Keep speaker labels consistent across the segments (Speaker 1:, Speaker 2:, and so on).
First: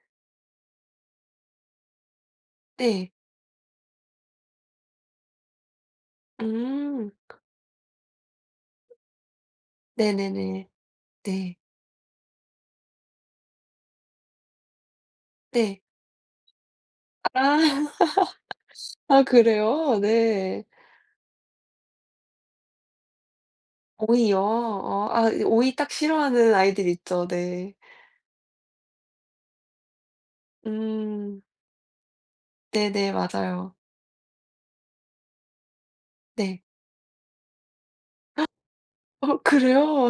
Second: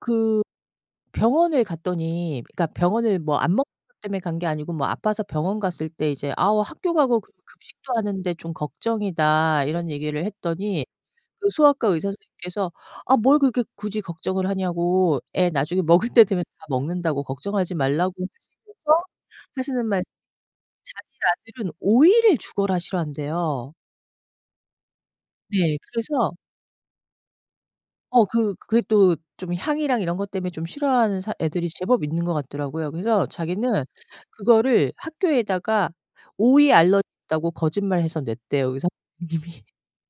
Speaker 1: 그 병원에 갔더니 그러니까
Speaker 2: 네.
Speaker 1: 병원을 뭐 안 먹는 것 때문에 간 게 아니고 뭐 아파서 병원 갔을 때 이제 "아오. 학교
Speaker 2: 음.
Speaker 1: 가고 급
Speaker 2: 크.
Speaker 1: 급식도 하는데 좀 걱정이다." 이런 얘기를
Speaker 2: 네네네.
Speaker 1: 했더니 그
Speaker 2: 네.
Speaker 1: 소아과 의사 선생님께서 "아 뭘 그렇게 굳이 걱정을 하냐."고 "애
Speaker 2: 네.
Speaker 1: 나중에 먹을 때 되면 다 먹는다."고
Speaker 2: 아.
Speaker 1: "걱정하지 말라."고 하시면서
Speaker 2: 아.
Speaker 1: 하시는
Speaker 2: 그래요?
Speaker 1: 말씀이
Speaker 2: 네.
Speaker 1: 자기 아들은 오이를 죽어라 싫어한대요.
Speaker 2: 오이요? 어 아 오이
Speaker 1: 네.
Speaker 2: 딱
Speaker 1: 그래서
Speaker 2: 싫어하는 아이들 있죠. 네.
Speaker 1: 어. 그 그게 또 좀 향이랑 이런 것 때문에 좀 싫어하는 사
Speaker 2: 음.
Speaker 1: 애들이 제법 있는 것 같더라고요.
Speaker 2: 네네.
Speaker 1: 그래서
Speaker 2: 맞아요.
Speaker 1: 자기는 그거를 학교에다가
Speaker 2: 네.
Speaker 1: '오이 알러지 있다.'고 거짓말해서 냈대요 의사
Speaker 2: 어
Speaker 1: 선생님이.
Speaker 2: 그래요?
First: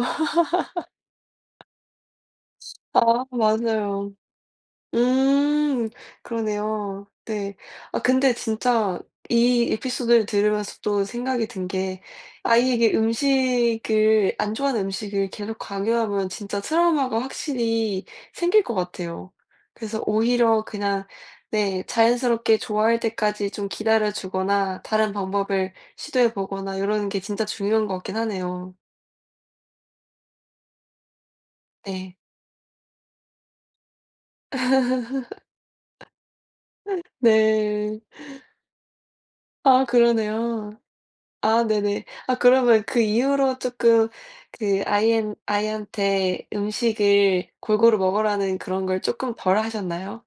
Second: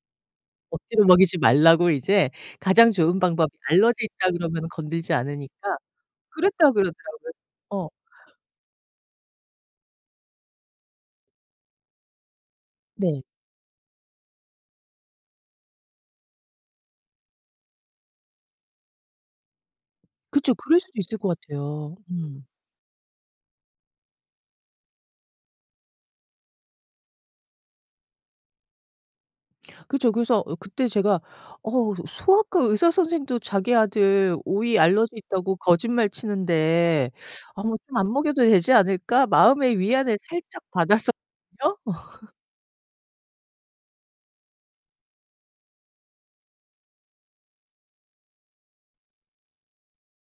Speaker 1: 억지로 먹이지 말라고 이제 가장 좋은
Speaker 2: 아.
Speaker 1: 방법 "알러지
Speaker 2: 맞아요.
Speaker 1: 있다." 그러면은 건들지 않으니까
Speaker 2: 음.
Speaker 1: 그랬다
Speaker 2: 그러네요.
Speaker 1: 그러더라고요.
Speaker 2: 네.
Speaker 1: 어.
Speaker 2: 아 근데 진짜 이 에피소드를 들으면서 또 생각이 든 게 아이에게
Speaker 1: 네.
Speaker 2: 음식을 안 좋아하는 음식을 계속 강요하면 진짜 트라우마가 확실히 생길 것 같아요. 그래서
Speaker 1: 그쵸.
Speaker 2: 오히려
Speaker 1: 그럴 수도
Speaker 2: 그냥
Speaker 1: 있을 것
Speaker 2: 네.
Speaker 1: 같아요. 음.
Speaker 2: 자연스럽게 좋아할 때까지 좀 기다려 주거나 다른 방법을 시도해 보거나 요러는 게 진짜 중요한 거 같긴 하네요.
Speaker 1: 그쵸. 그래서 으 그때 제가 '어 어
Speaker 2: 네.
Speaker 1: 소아과 의사 선생도 자기 아들 오이 알러지 있다고 거짓말 치는데 어 뭐 좀
Speaker 2: 네.
Speaker 1: 안 먹여도 되지 않을까?' 마음의
Speaker 2: 아.
Speaker 1: 위안을 살짝
Speaker 2: 그러네요. 아.
Speaker 1: 받았었거든요?
Speaker 2: 네네. 아 그러면 그 이후로 쪼끔 그 아이엔 아이한테 음식을 골고루 먹으라는 그런 걸 쪼끔 덜 하셨나요?